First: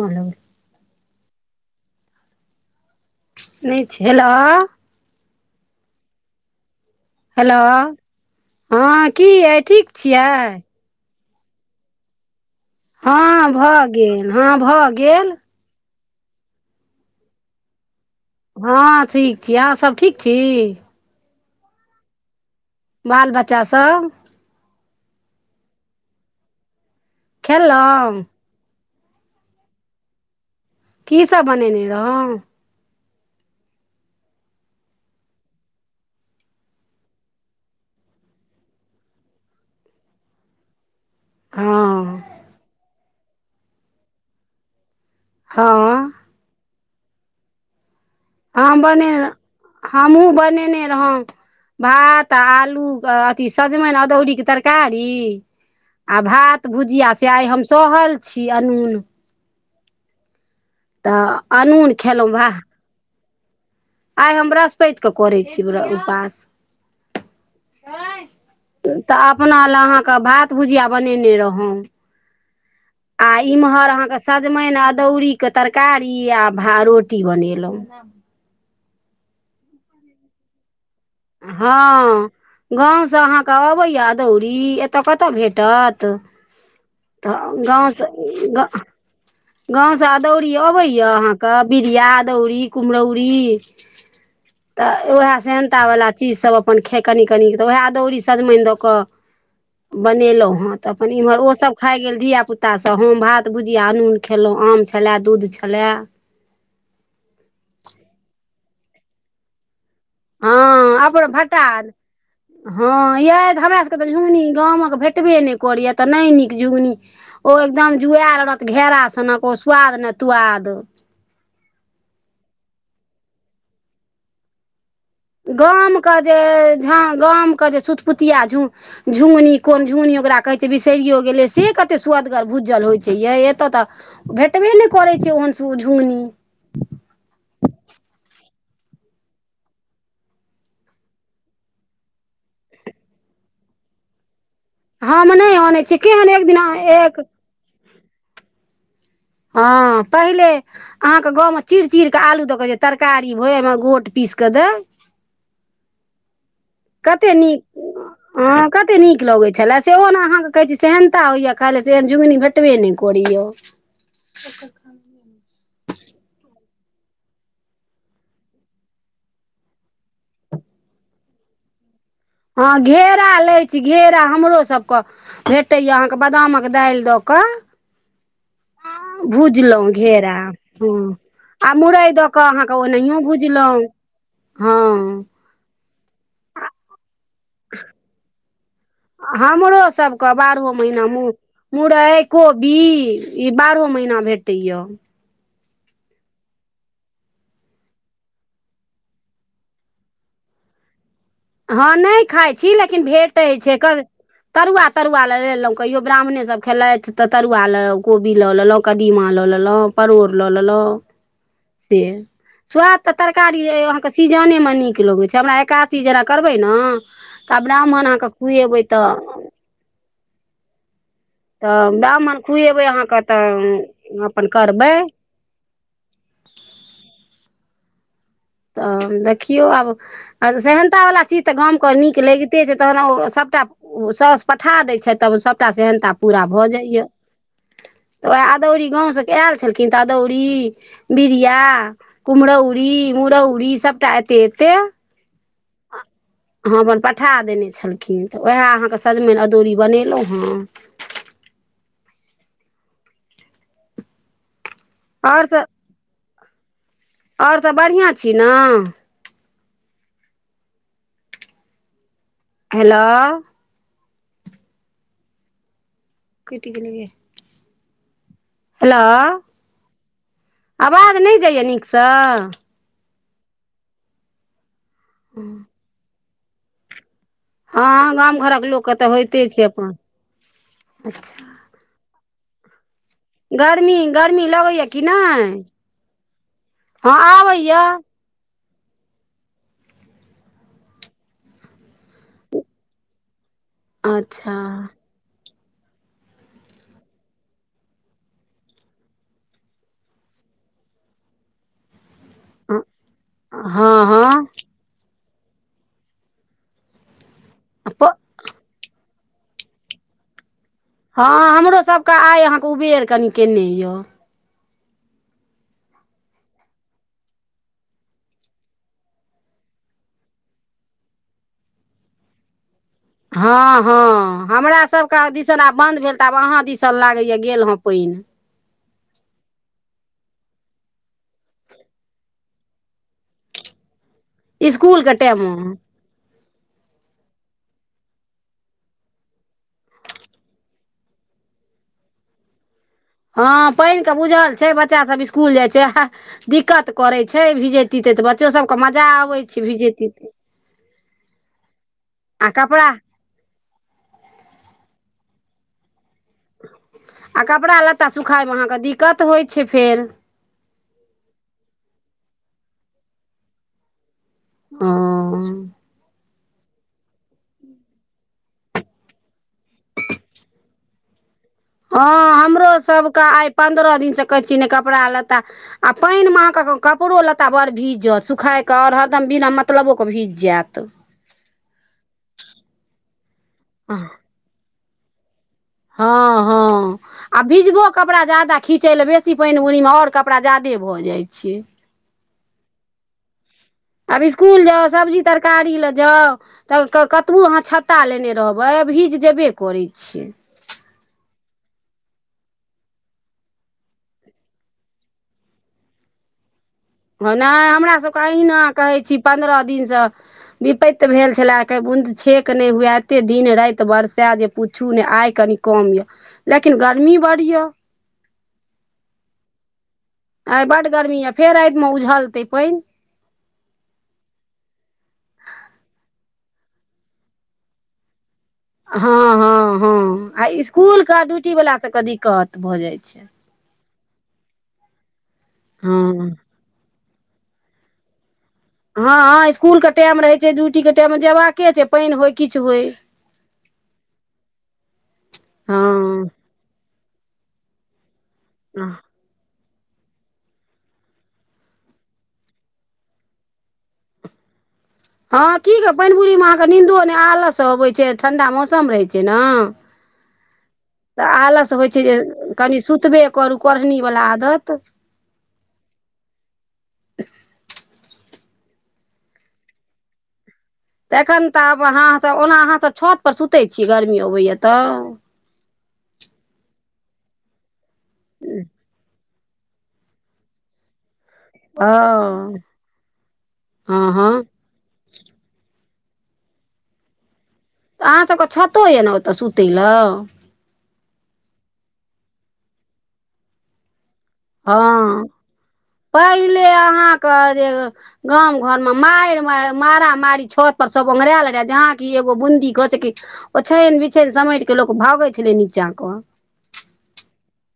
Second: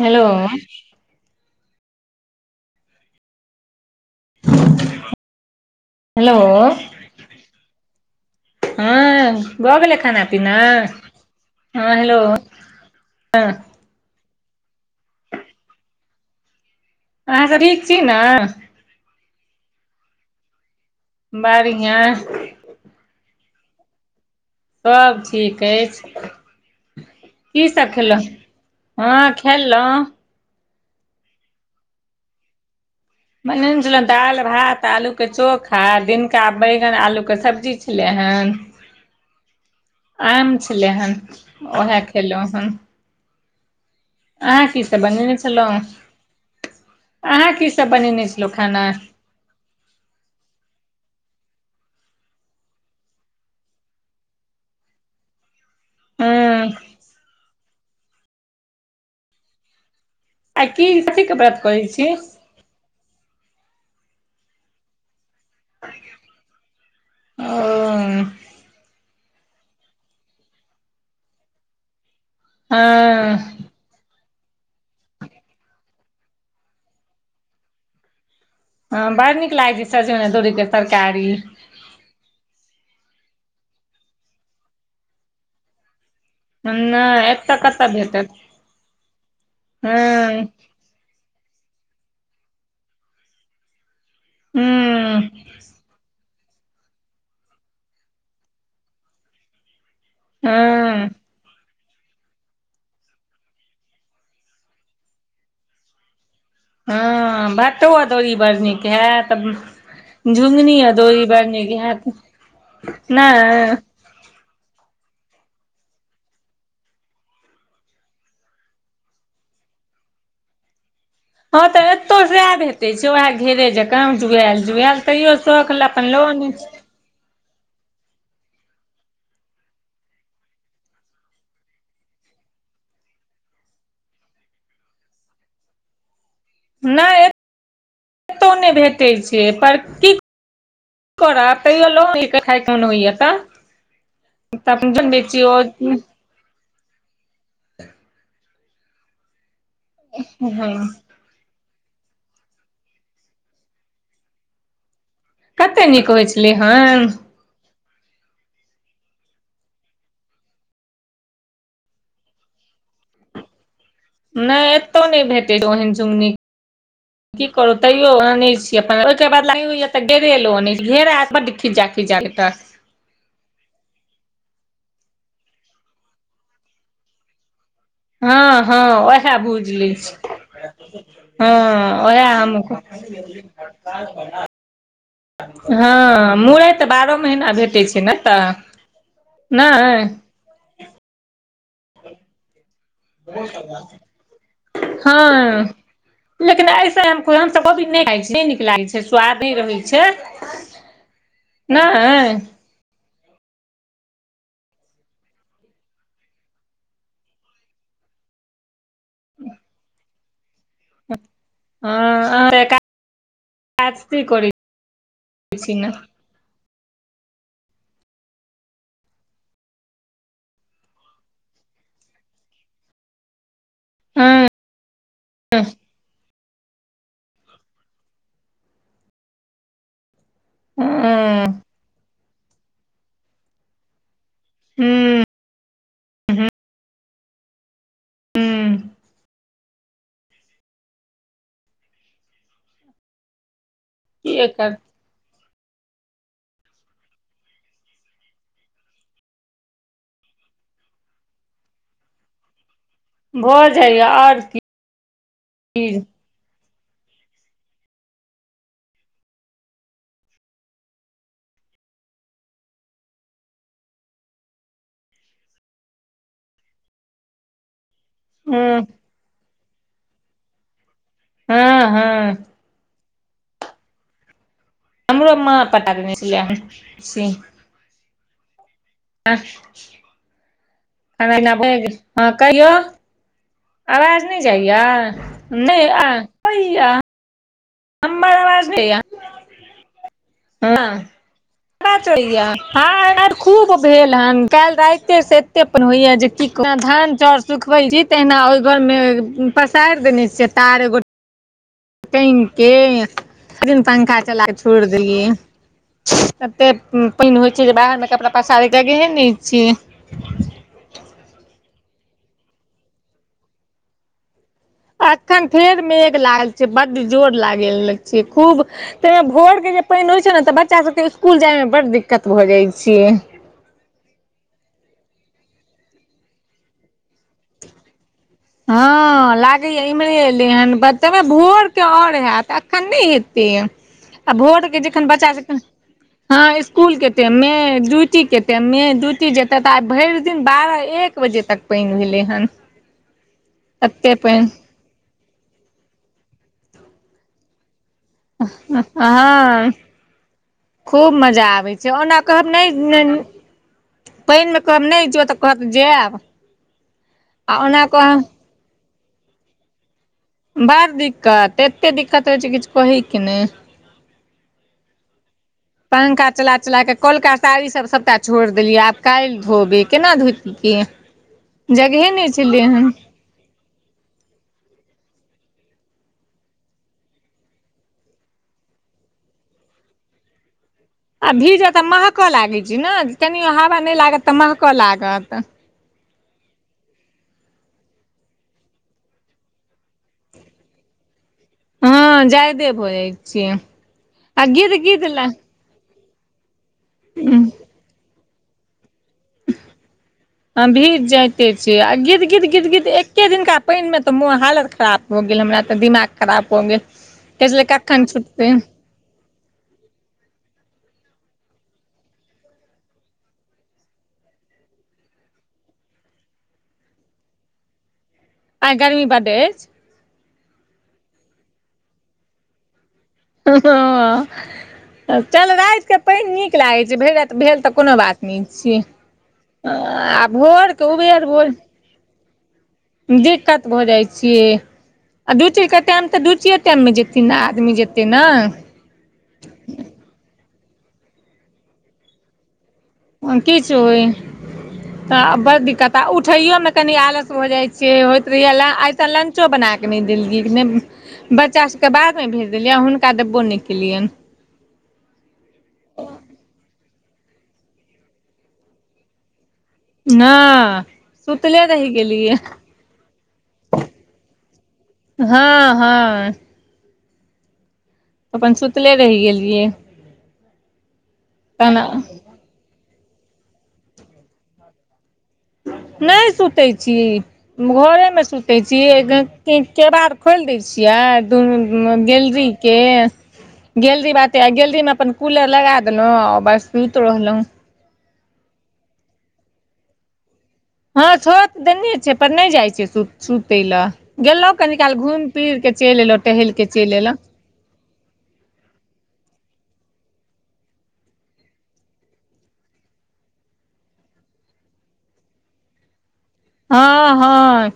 Hello नहि छै hello hello hello की हँ अइ भऽ ठीक गेलै खाना छियै पीना हँ हेलो हँ भऽ गेल हँ भऽ गेल अहाँ सब नीक छी ने हँ ठीक छी अहाँ सब ठीक छी बढ़िआँ बाल बच्चा सब सभ ठीक अछि कीसभ खेलो खेलौं हँ खेलौ की सब बनेने रहौ बनेने छलहुँ दालि भात आलू के चोखा दिनका बैगन आलू के सब्जी छलै हन [unintelligible] आम छलै हेन उएह हँ खेलहुँ हेन अहाँ की सब बनेने छलहुं हँ अहाँ की सब बनेने छलहुँ खाना हम बने हमहहुँ बनेने रहौं भात आलू अथी सजमनि अदौरीक के तरकारी आ भात हँ भुजिया से आइ हम सहल छी अनून आ की कथीके तऽ व्रत करै अनून छी खेलहुँ है आइ हम ब्रश पइत के करै छी उपास ओ तऽ अपना लए अहाँके भात भुजिया बनेने रहौं हँ आ इम्हर अहाँके सजमनि अदौरीक के तरकारी आ भा रोटी बनेलहुँ हँ बड़ नीक लागै छै सजमइन अदौरी के तरकारी हँ गाँव सँ अहाँके अबैयै अदौरी एतय कतय भेटत नहि एतऽ कतऽ गांव सा भेटत आहा के हँ अदौरी आबाय या आहा बिरिया अदौरी कुम्हरौरी तऽ वएह हूँ सेहेन चीज सब अपन खे कनी कनि तऽ ओएह अदौरी सजमनि दऽ कऽ बनेलहुँ हेँ तऽ हँ अपन इम्हर ओसभ खाइ गेल धियापुतासभ हम भात भुजिया अनून खेलहुँ आम छलय दूध छलय हँ भाटो अदौरी बड़ नीक हए तऽ झुमनी हँ आदोरी अपन बड़ भट्टा निक हैत हँ यै तऽ नहि हमरा सभके तऽ झुमनी गामक भेटबे नहि करैया तऽ नहि नीक झुमनी ओ एकदम जुआल रहत घेरा सनक ओ सु्वाद ने तुआद हँं तऽ एतौ सएह भेटै छै उएह घेरे जका जुआएल जुआएल तहियओ शौख लए अपन लो लइ छी हँ गाम क जे सुुतपुतिया झू झु्गनी कोन झुमनी ओकरा कहै छै बिसरिओ गेलै से कतेक सुआदगर भुजल होइत छै यै एतय तऽ भेटबे नहि करै छै ओहनसँ ओ झुमनी नहि एतहु नहि भेटैत छै पर की कर तै खायकेन होइय तऽ तऽ अपन जन हम नहि बेचियौ आनै छियै केहन एक दिना एक [inaudible] हँ पहिले हँ अहाँ गाँव मे चिर चिर के आलू दऽ के तरकारी होय ओहिमे गोट पीस के देय कते नीक होइ छै छलै हन कते नीक ह कते नीक लगैत छलए सेहो ने अहाँके कहै छी सेहनता होइया खाय लए सेहन झुंगनी भेटबे नहि करै यऽ [inaudible] नहि एतौ नहि भेटै ओहन झुंगनी की करू तैयो अने छी अपन ओहिके बादला ई होइयै तऽ घेउरा आर बड खीजा खीजा हँ घेरा लै छी घेरा हमरोसभके भेटैया अहाँके बादामक दालि दऽ कऽ हँ हँ उएह भूझि लै भुजलहुँ घेरा हँ छी हँ आ मुरइ उएह दऽ कऽ हमहू अहाँके ओनाहियो भुजलहुँ हँ हँ मुरय तऽ बारहो महीना भेटैत छै ने तऽ हमरो नहि सबके बारहो महीना मुरय कोबी ई बारहो महीना भेटै या हँ लेकिन ऐस हमसभ अभी नहि खाइ छी नहि नीक लागै छै स्वाद नहि रहै छै हँ नहि खाइ छी लेकिन भेटै छै तरुआ तरुआ लऽ लेलहुँ कहियो ब्राह्मण सब खेलथि तऽ तरुआ ल कोबी लऽ लेलौं कदीमा लऽ लेलौं परोर लऽ लेलौं से अहाँ तऽ स्वाद तऽ तरकारी काज आहाँके करै सीजनेमे नीक लगै छै हमरा छी ने एकादसी जेना करबै ने तऽ ब्राह्मण आहाँके खुएबै तऽ तऽ ब्राह्मण खुएबै अहाँके तऽ हँ अपन करबै [unintelligible] तऽ देखियौ आब सहनता वला हँ चीज तऽ गामके नीक लगि ते छै तहन ओ सभटा ओ सास पठा दै हूँ छै तब सभटा सेहनता पूरा भऽ जाइयै तऽ उएह हूँ अदौरी गाँव सभके आयल छलखिन तऽ अदौरी बिड़िया कुमहरौरी मुरौरी सबटा एते की एते कर [unintelligible] हँ अपन पठा देने छलखिन तऽ उएह अहाँके सजमन अदौरी बनेलौं हन भऽ जाइयै ओर की आओर सब खिर आओर सब बढ़िया छी ने हेलो कटि गेलै गे हँ हेलो आवाज नहि जाइयै हँ नीकसँ हँ हमरो मा पटकने छल [unintelligible] हँ गाम घरक लोकके तऽ होइते छै अपन अच्छा [unintelligible] हँ कहियौ गर्मी आवाज नहि जाइय नहि गर्मी लगैया कि जाइया नहि आबैयै हँ आबै यऽ हमर आवाज जाययै [unintelligible] भेल हन अच्छा काल्हि राति एते से एते अपन होइ यै जे की धान चाउर सुखबे छी तहिना ओहि घर मे पसारि देने छियै तार एगो टाइंग हँ के हँ पंखा हँ चलाके छै छोड़ि देलै कते पान होइ छै जे बाहर मे कपड़ा पसारे जगहे नै छे हँ, हमरो सभकेँ आइ अहाँकेँ उबेर कनि केने यए। अखन फेर मेघ लागल छै, बड़ जोर लागल छै खूब। ताहिमे भोरके जे पानि होइ छै ने तऽ बच्चा सभकेँ स्कूल जायमे बड़ दिक्कत भऽ जाइ छै। हँ हँ, हमरा सभके दिस आब बन्द भेल तऽ आब अहाँ दिस लागैए गेल हँ पानि। हँ, लागैए इम्हरे एलै हन, बतबै भोरके आओर हैत, एखन नहि हेतै। [inaudible] आ भोर के जखन इसकुलके बच्चा। टाइममे हँ स्कूलके टाइममे, ड्यूटीके टाइममे ड्यूटी जेतै तऽ आइ भरि दिन बारह एक बजे तक। पाइन भेलै हन हँ पाइन के एते बुझल पानि छै, बच्चा सभ स्कूल जाय छै, दिक्कत करै छै, भीजै। पते तऽ बच्चो सभके मजा अबै छै हँ भीजे पते खूब मजा आबैत छै। ओना कहब आ कपड़ा नहि पाइनमे कम नहि छै। तऽ कहत जायब। आ कपड़ा ओना लत्ता कहब सुखाबैमे अहाँके दिक्कत होइत छै फेर। बड़ दिक्कत, एते दिक्कत होइ छै, किछु कहैके नहि। ओ पंखा के चला चला कऽ कौलका साड़ीसभ सभटा छोड़ि देलियै, आब काल्हि धोबै केना धोतिय। हँ, हमरो सभकेँ आइ पन्द्रह दिनसँ कहै छियै ने, कपड़ा लत्ता। आ पानिमे अहाँके कपड़ो लत्ता बड़ भीज जाइत, सुखाबै कऽ आओर हरदम बिना मतलबोके भीज जाइत। आ भीजतऽ महकऽ लागैत छै ने, कनि हवा नहि लागत तऽ महकऽ लागत। हँ हँ आ भीजतऽ कपड़ा ज्यादा खींचय लेल बेसी पानि ओहिमे आओर कपड़ा ज्यादे भऽ जाइत छै। हँ जाय देबे अब स्कूल जाउ सब्जी तर तरकारी लऽ जाउ तऽ कतबो ल अहाँ छत्ता लेने रहबै, भीज जेबे करै छियै। हँ, भीज जाइते छी आ गींज गींज गींज, एके दिनका पानिमे तऽ मोन खराब। हो गेल, हमरा तऽ दिमाग खराब हो गेल। ओ कहै नहि, छलै हमरा कखन सभकेँ छुटतै अहिना कहै छी पन्द्रह दिनसँ। विपत्ति भेल छलै, बूँद छेक नहि हुए, एतेक दिन राति बरसै जे पुछू ने आइ कनि। कम यऽ लेकिन गर्मी बड़ यऽ। आई गर्मी बड अछि। आ बड गर्मी यए फेर रातिमे ऊझलतै पाइन हँ, रातिके पाइन नीक लागै छै, भरि राति भेल तऽ कोनो बात नहि। [unintelligible] हँ मिच हँ आ भरके उबे [unintelligible] से क दिक्कत भऽ जाय छै। दिक्कत भऽ जाइ छियै आ ड्यूटीके टाइम तऽ द हँ च। टाइममे जेतन ने, आदमी जेतै ने। हँ हँ, स्कूलके टाइम रहै छै, ड्यूटीके टाइममे जेबाकै छै, पानि होय किछु होय। किछुइ तऽ बड़ दिक्कत आ हँ उठैयोमे कनि आलस भऽ जाइ छै। से होइत तऽ एल आतल किछु बनाकऽ नहि देलियै, नहि बच्चा सभकेँ बादमे भेज देलियैनि, हुनका डब्बो नहि केलियैनि। हँ, की कहू, पानिपुररीमे अहाँके निन्दो नहि, आलससँ अबैत छै, ठंडा मौसम रहै छै ने। हँ तऽ सुतले आलस रहि होइ छै जे गेलियै कनि सुतबे करू करढ़नीवला आदत। हँ हँ सुतले रहि गेलियै तऽ एखन तऽ आब तहन अहाँसभ ओना अहाँसभ छतपर सुतै छीयै, गर्मी अबैए तऽ। नहि, सुतै छी घरेमे सुतै छी। केबाड़ खोलि दै छियै। हँ गैलरीके हँ गैलरी हँ बटे गैलरीमे अपन। कूलर लगा देलहुं आ बस सुत रहलहुं तऽ अहाँसभके छतो यए ने ओतऽ सुतय ल हँ छत देने छै पर नहि जाइ छैसुत सुतै ल गेलो कनी हँ काल घुमि फिर के चैइल एलो टहल पहिले के चैइल एलो [unintelligible] गाम घर में माइर माइ मारा मारी छत पर सब ओंघराल रहे जहा की एगो बूंदी खसै की ओछैन बिछैन समेट क लोक भागै छलै नीचा के हँ हँ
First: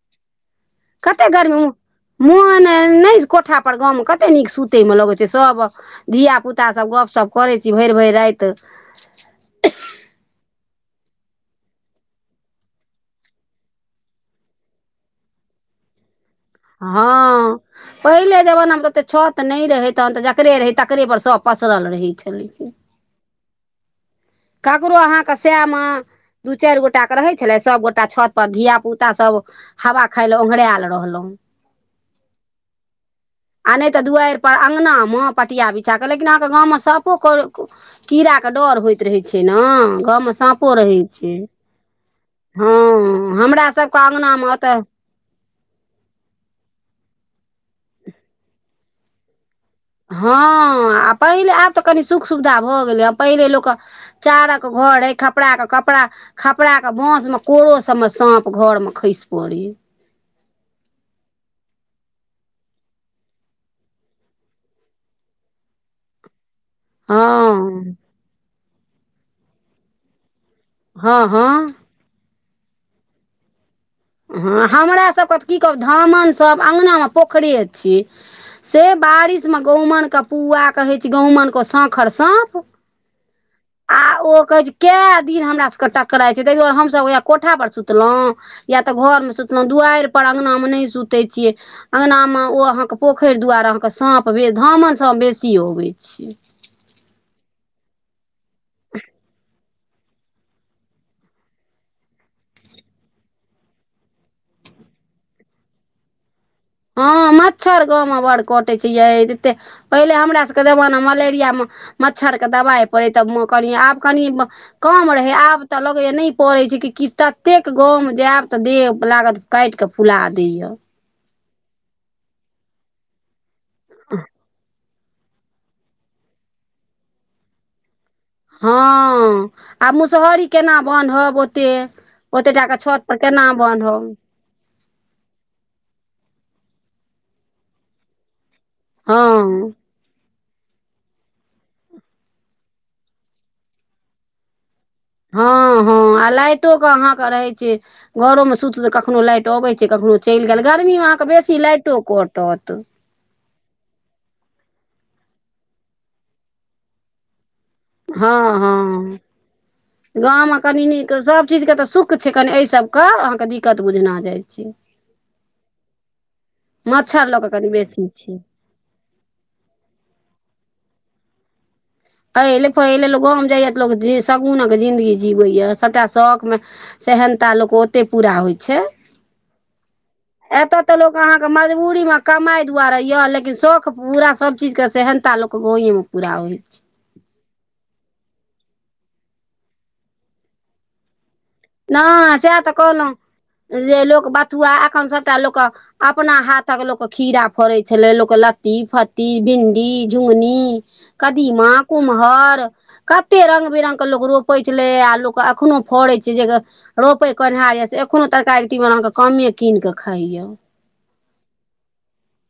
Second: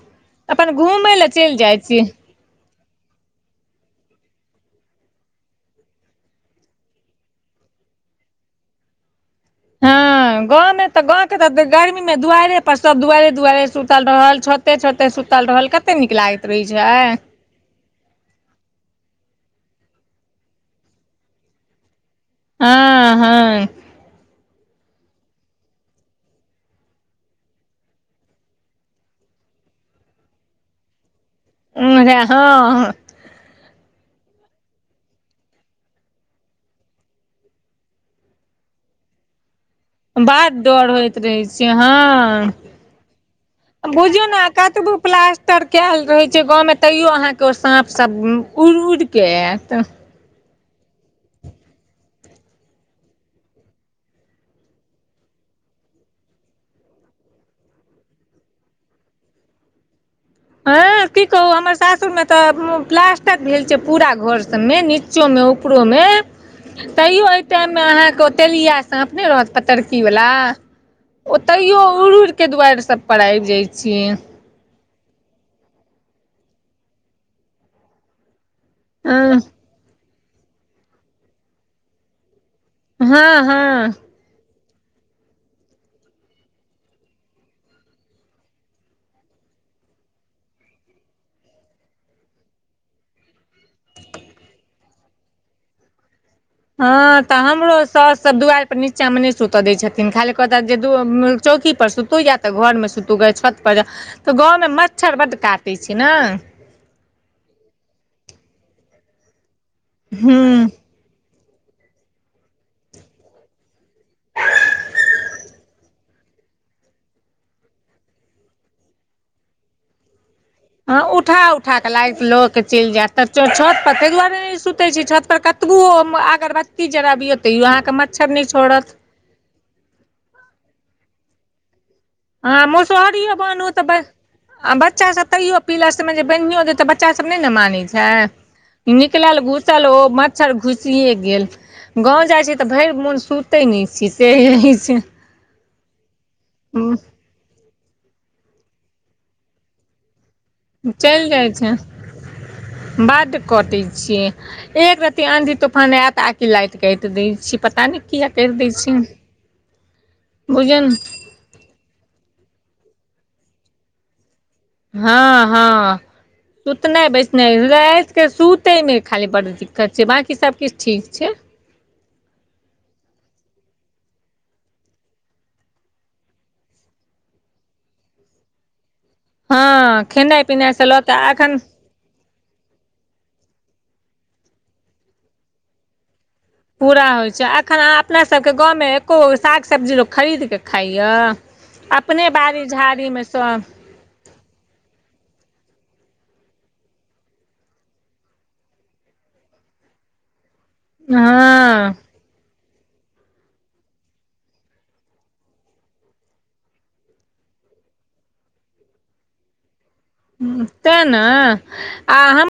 अपन घूमय कते लए चैल गर्मी जाइ छी मोन नहि कोठापर गाममे कते नीक सुतैमे लगै छै सब धियापुता सब गपशप करै छी भैर भैर राइत [inaudible] गाँंमे तऽ गाँव के त गर्मी मे दुआइरे पर सब दुआइरे दुआइरि सुतल रहल छथि छते छते सुतल रहल कत कते नीक लागैत रहै छै हँ पहिले जमानामे तऽ तऽ छ तऽ नहि रहै तहन तऽ जकरे रहै तकरेपर सब पसरल रहै छलै हँ हँ ककरो अहाँके शएमे दू चारि गोट के रहै छलै सभगोटा छत पर धिय पुता सब हवा खाय ल ओघरायल रहलहुँ उंधरै हँ आ नहि तऽ दुवाइरपर अङ्गनामे पटिया बिछा कऽ लेकिन अहाँके गाँवमे साँपो कर कीड़ाके डर होइत रहै छै ने गाँवमे बड साँपो डर रहै होइत छै हँ हँ हमरा सबके बुझियौ ने अङगनामे ओतऽ कतबो प्लास्टर कयल रहै छै गाँवमे तैयो अहाँके ओ साँप सब उड़ि उड़िके आएत हँ आ पहिले आब तऽ कनि सुख सुविधा भऽ गेलैए पहिले लोकके चारक घर हइ कपड़ा के कपड़ा खपराके बाँसमे कोरो सबमें साँप घरमे खैस पड़ै ह की कहू हमर सासुर मे तऽ प्लास्टिक भेल छै पूरा घर सब मे नि निचोमे उपरोमे तैयो एहि टाइममे हँ अहाँके ओतेलिया साँपने रहत पतरकी वला हँ ओ हँ तैयो उड़ि उड़ि के दुआार सब पर आइब जाइत छै हँ हमर सबके तऽ की कहब धामनसभ अङ्गना पोखरिे छै से हँ बारिश मे गहुमनके पुआ कहै छै गहुमन को साँखर साँप हँ हँ आ ओ कहै छै कए दिन हमरा सबके टकराइ छै ताहि दुआरे हमसब ओहा कोठा पर सुतलहुँ या तऽ घरमे सुतलहुँ दुआइर पर अङ्गना मे नहि सुतै छियै अङ्गनामे ओ अहाँके पोखैर दुवारे अहाँके साँप बे धामन साप बेसी अबै छै हँ तऽ हमरो साउस सब दुवार पर नीचा मे नहि सुतऽ दै छथिन लेकन खाली कहत जे चौकीपर सुतू या तऽ घरमे सुतू ग छतपर तऽ गाँवमे मच्छर बड्ड काटै छै ने हँ मच्छर गाँवमे बड़ कटै छै यै ते पहिले हमरा सबके हूँ जमाना मलेरियामे मच्छरके दबाइ पड़ै तब म कनि आब कनि कम रहै आब तऽ लगै एना पड़ै छै कि कि ततेक गाँवमे जायब तऽ देह लागत काइटक फुला दैए अ उठा उठा के लागय लो के चैल जायत तौ छत पर तै दुवारे ने सूत छत पर कतबुवो अगरबत्ती जराबिय तैयो अहाँके मछ हँ आ मुसहरी केना बानहब ओते ओते हँ टा के छत पर मुसहरीयो केना बनु तऽ बस बान्हब आ बच्चा सब तैयो पीलसमे जे बान्हियो दे तऽ बच्चा सब नहि ने मानै छै निकलल हँ घुसल ओ मत मच्छर घुसिये गेल गाँव जाइ छी तऽ भैर मोन सुतै नहि छी सेहे छै हँ हँ आ लाइटोे के अहाँके रहै छै घरोमे सुतू तऽ कखनो लाइट अबै छै कखनो चैल गेल गर्मीमे अहाँके बेसी लाइटो कटत बड कटै छै एक रर्ती आंधी तूफान आयत आकी लाइट कैट दै छै पता नै हँ हँ गाममे कनी बुझन नीक सब चीज के तऽ सुख छै कनि एहि सब के अहाँके दिक्कत बुझना जाइ छै ह ह सुतनाय मच्छर लऽ कऽ बैसनाय कनि बेसी राईत के छै सुत तै में खाली बड़ दिक्कत छै बाँकी सबकिछ ठीक छै ह एले फले लोक गाँव जाइया तऽ ल शगुनक के जिन्दगी जीवै या सभटा शौकमे सेहनता लोक के ओतय पूरा होइ छै हँ खेनाइ पिनाइ एतऽ से तऽ लऽ लोक कऽ अहाँके एखन मज पूरी में कमाय दुआरे यऽ लेकिन शौक पूरा सब चीज के सेहनता लोक गावे में पूरा होय पूरा होइ छै अखनाँ अपना सबके गाँवमे एको गो साग सब्जी लोक खरीदके खाइयै अपने नहि सएह बाड़ी तऽ कहलहुँ झाड़ीमे सँ जे लोक बथुआ एखन सभटा लोक अपना हाथक लोकके खीरा फड़ै छलै लोक लत्ती फत्ती भिणडी झुङ्गनी कदीमा हँ कुम्हर कते रंग बिरंग के लोक रोपे छले आ लोक अखनो फड़ै जगह रोपै कोन्हहार यऽ से एखनो तरकारी तीमन अहाँ कमे कीन कऽ खाययै तें ने आ हम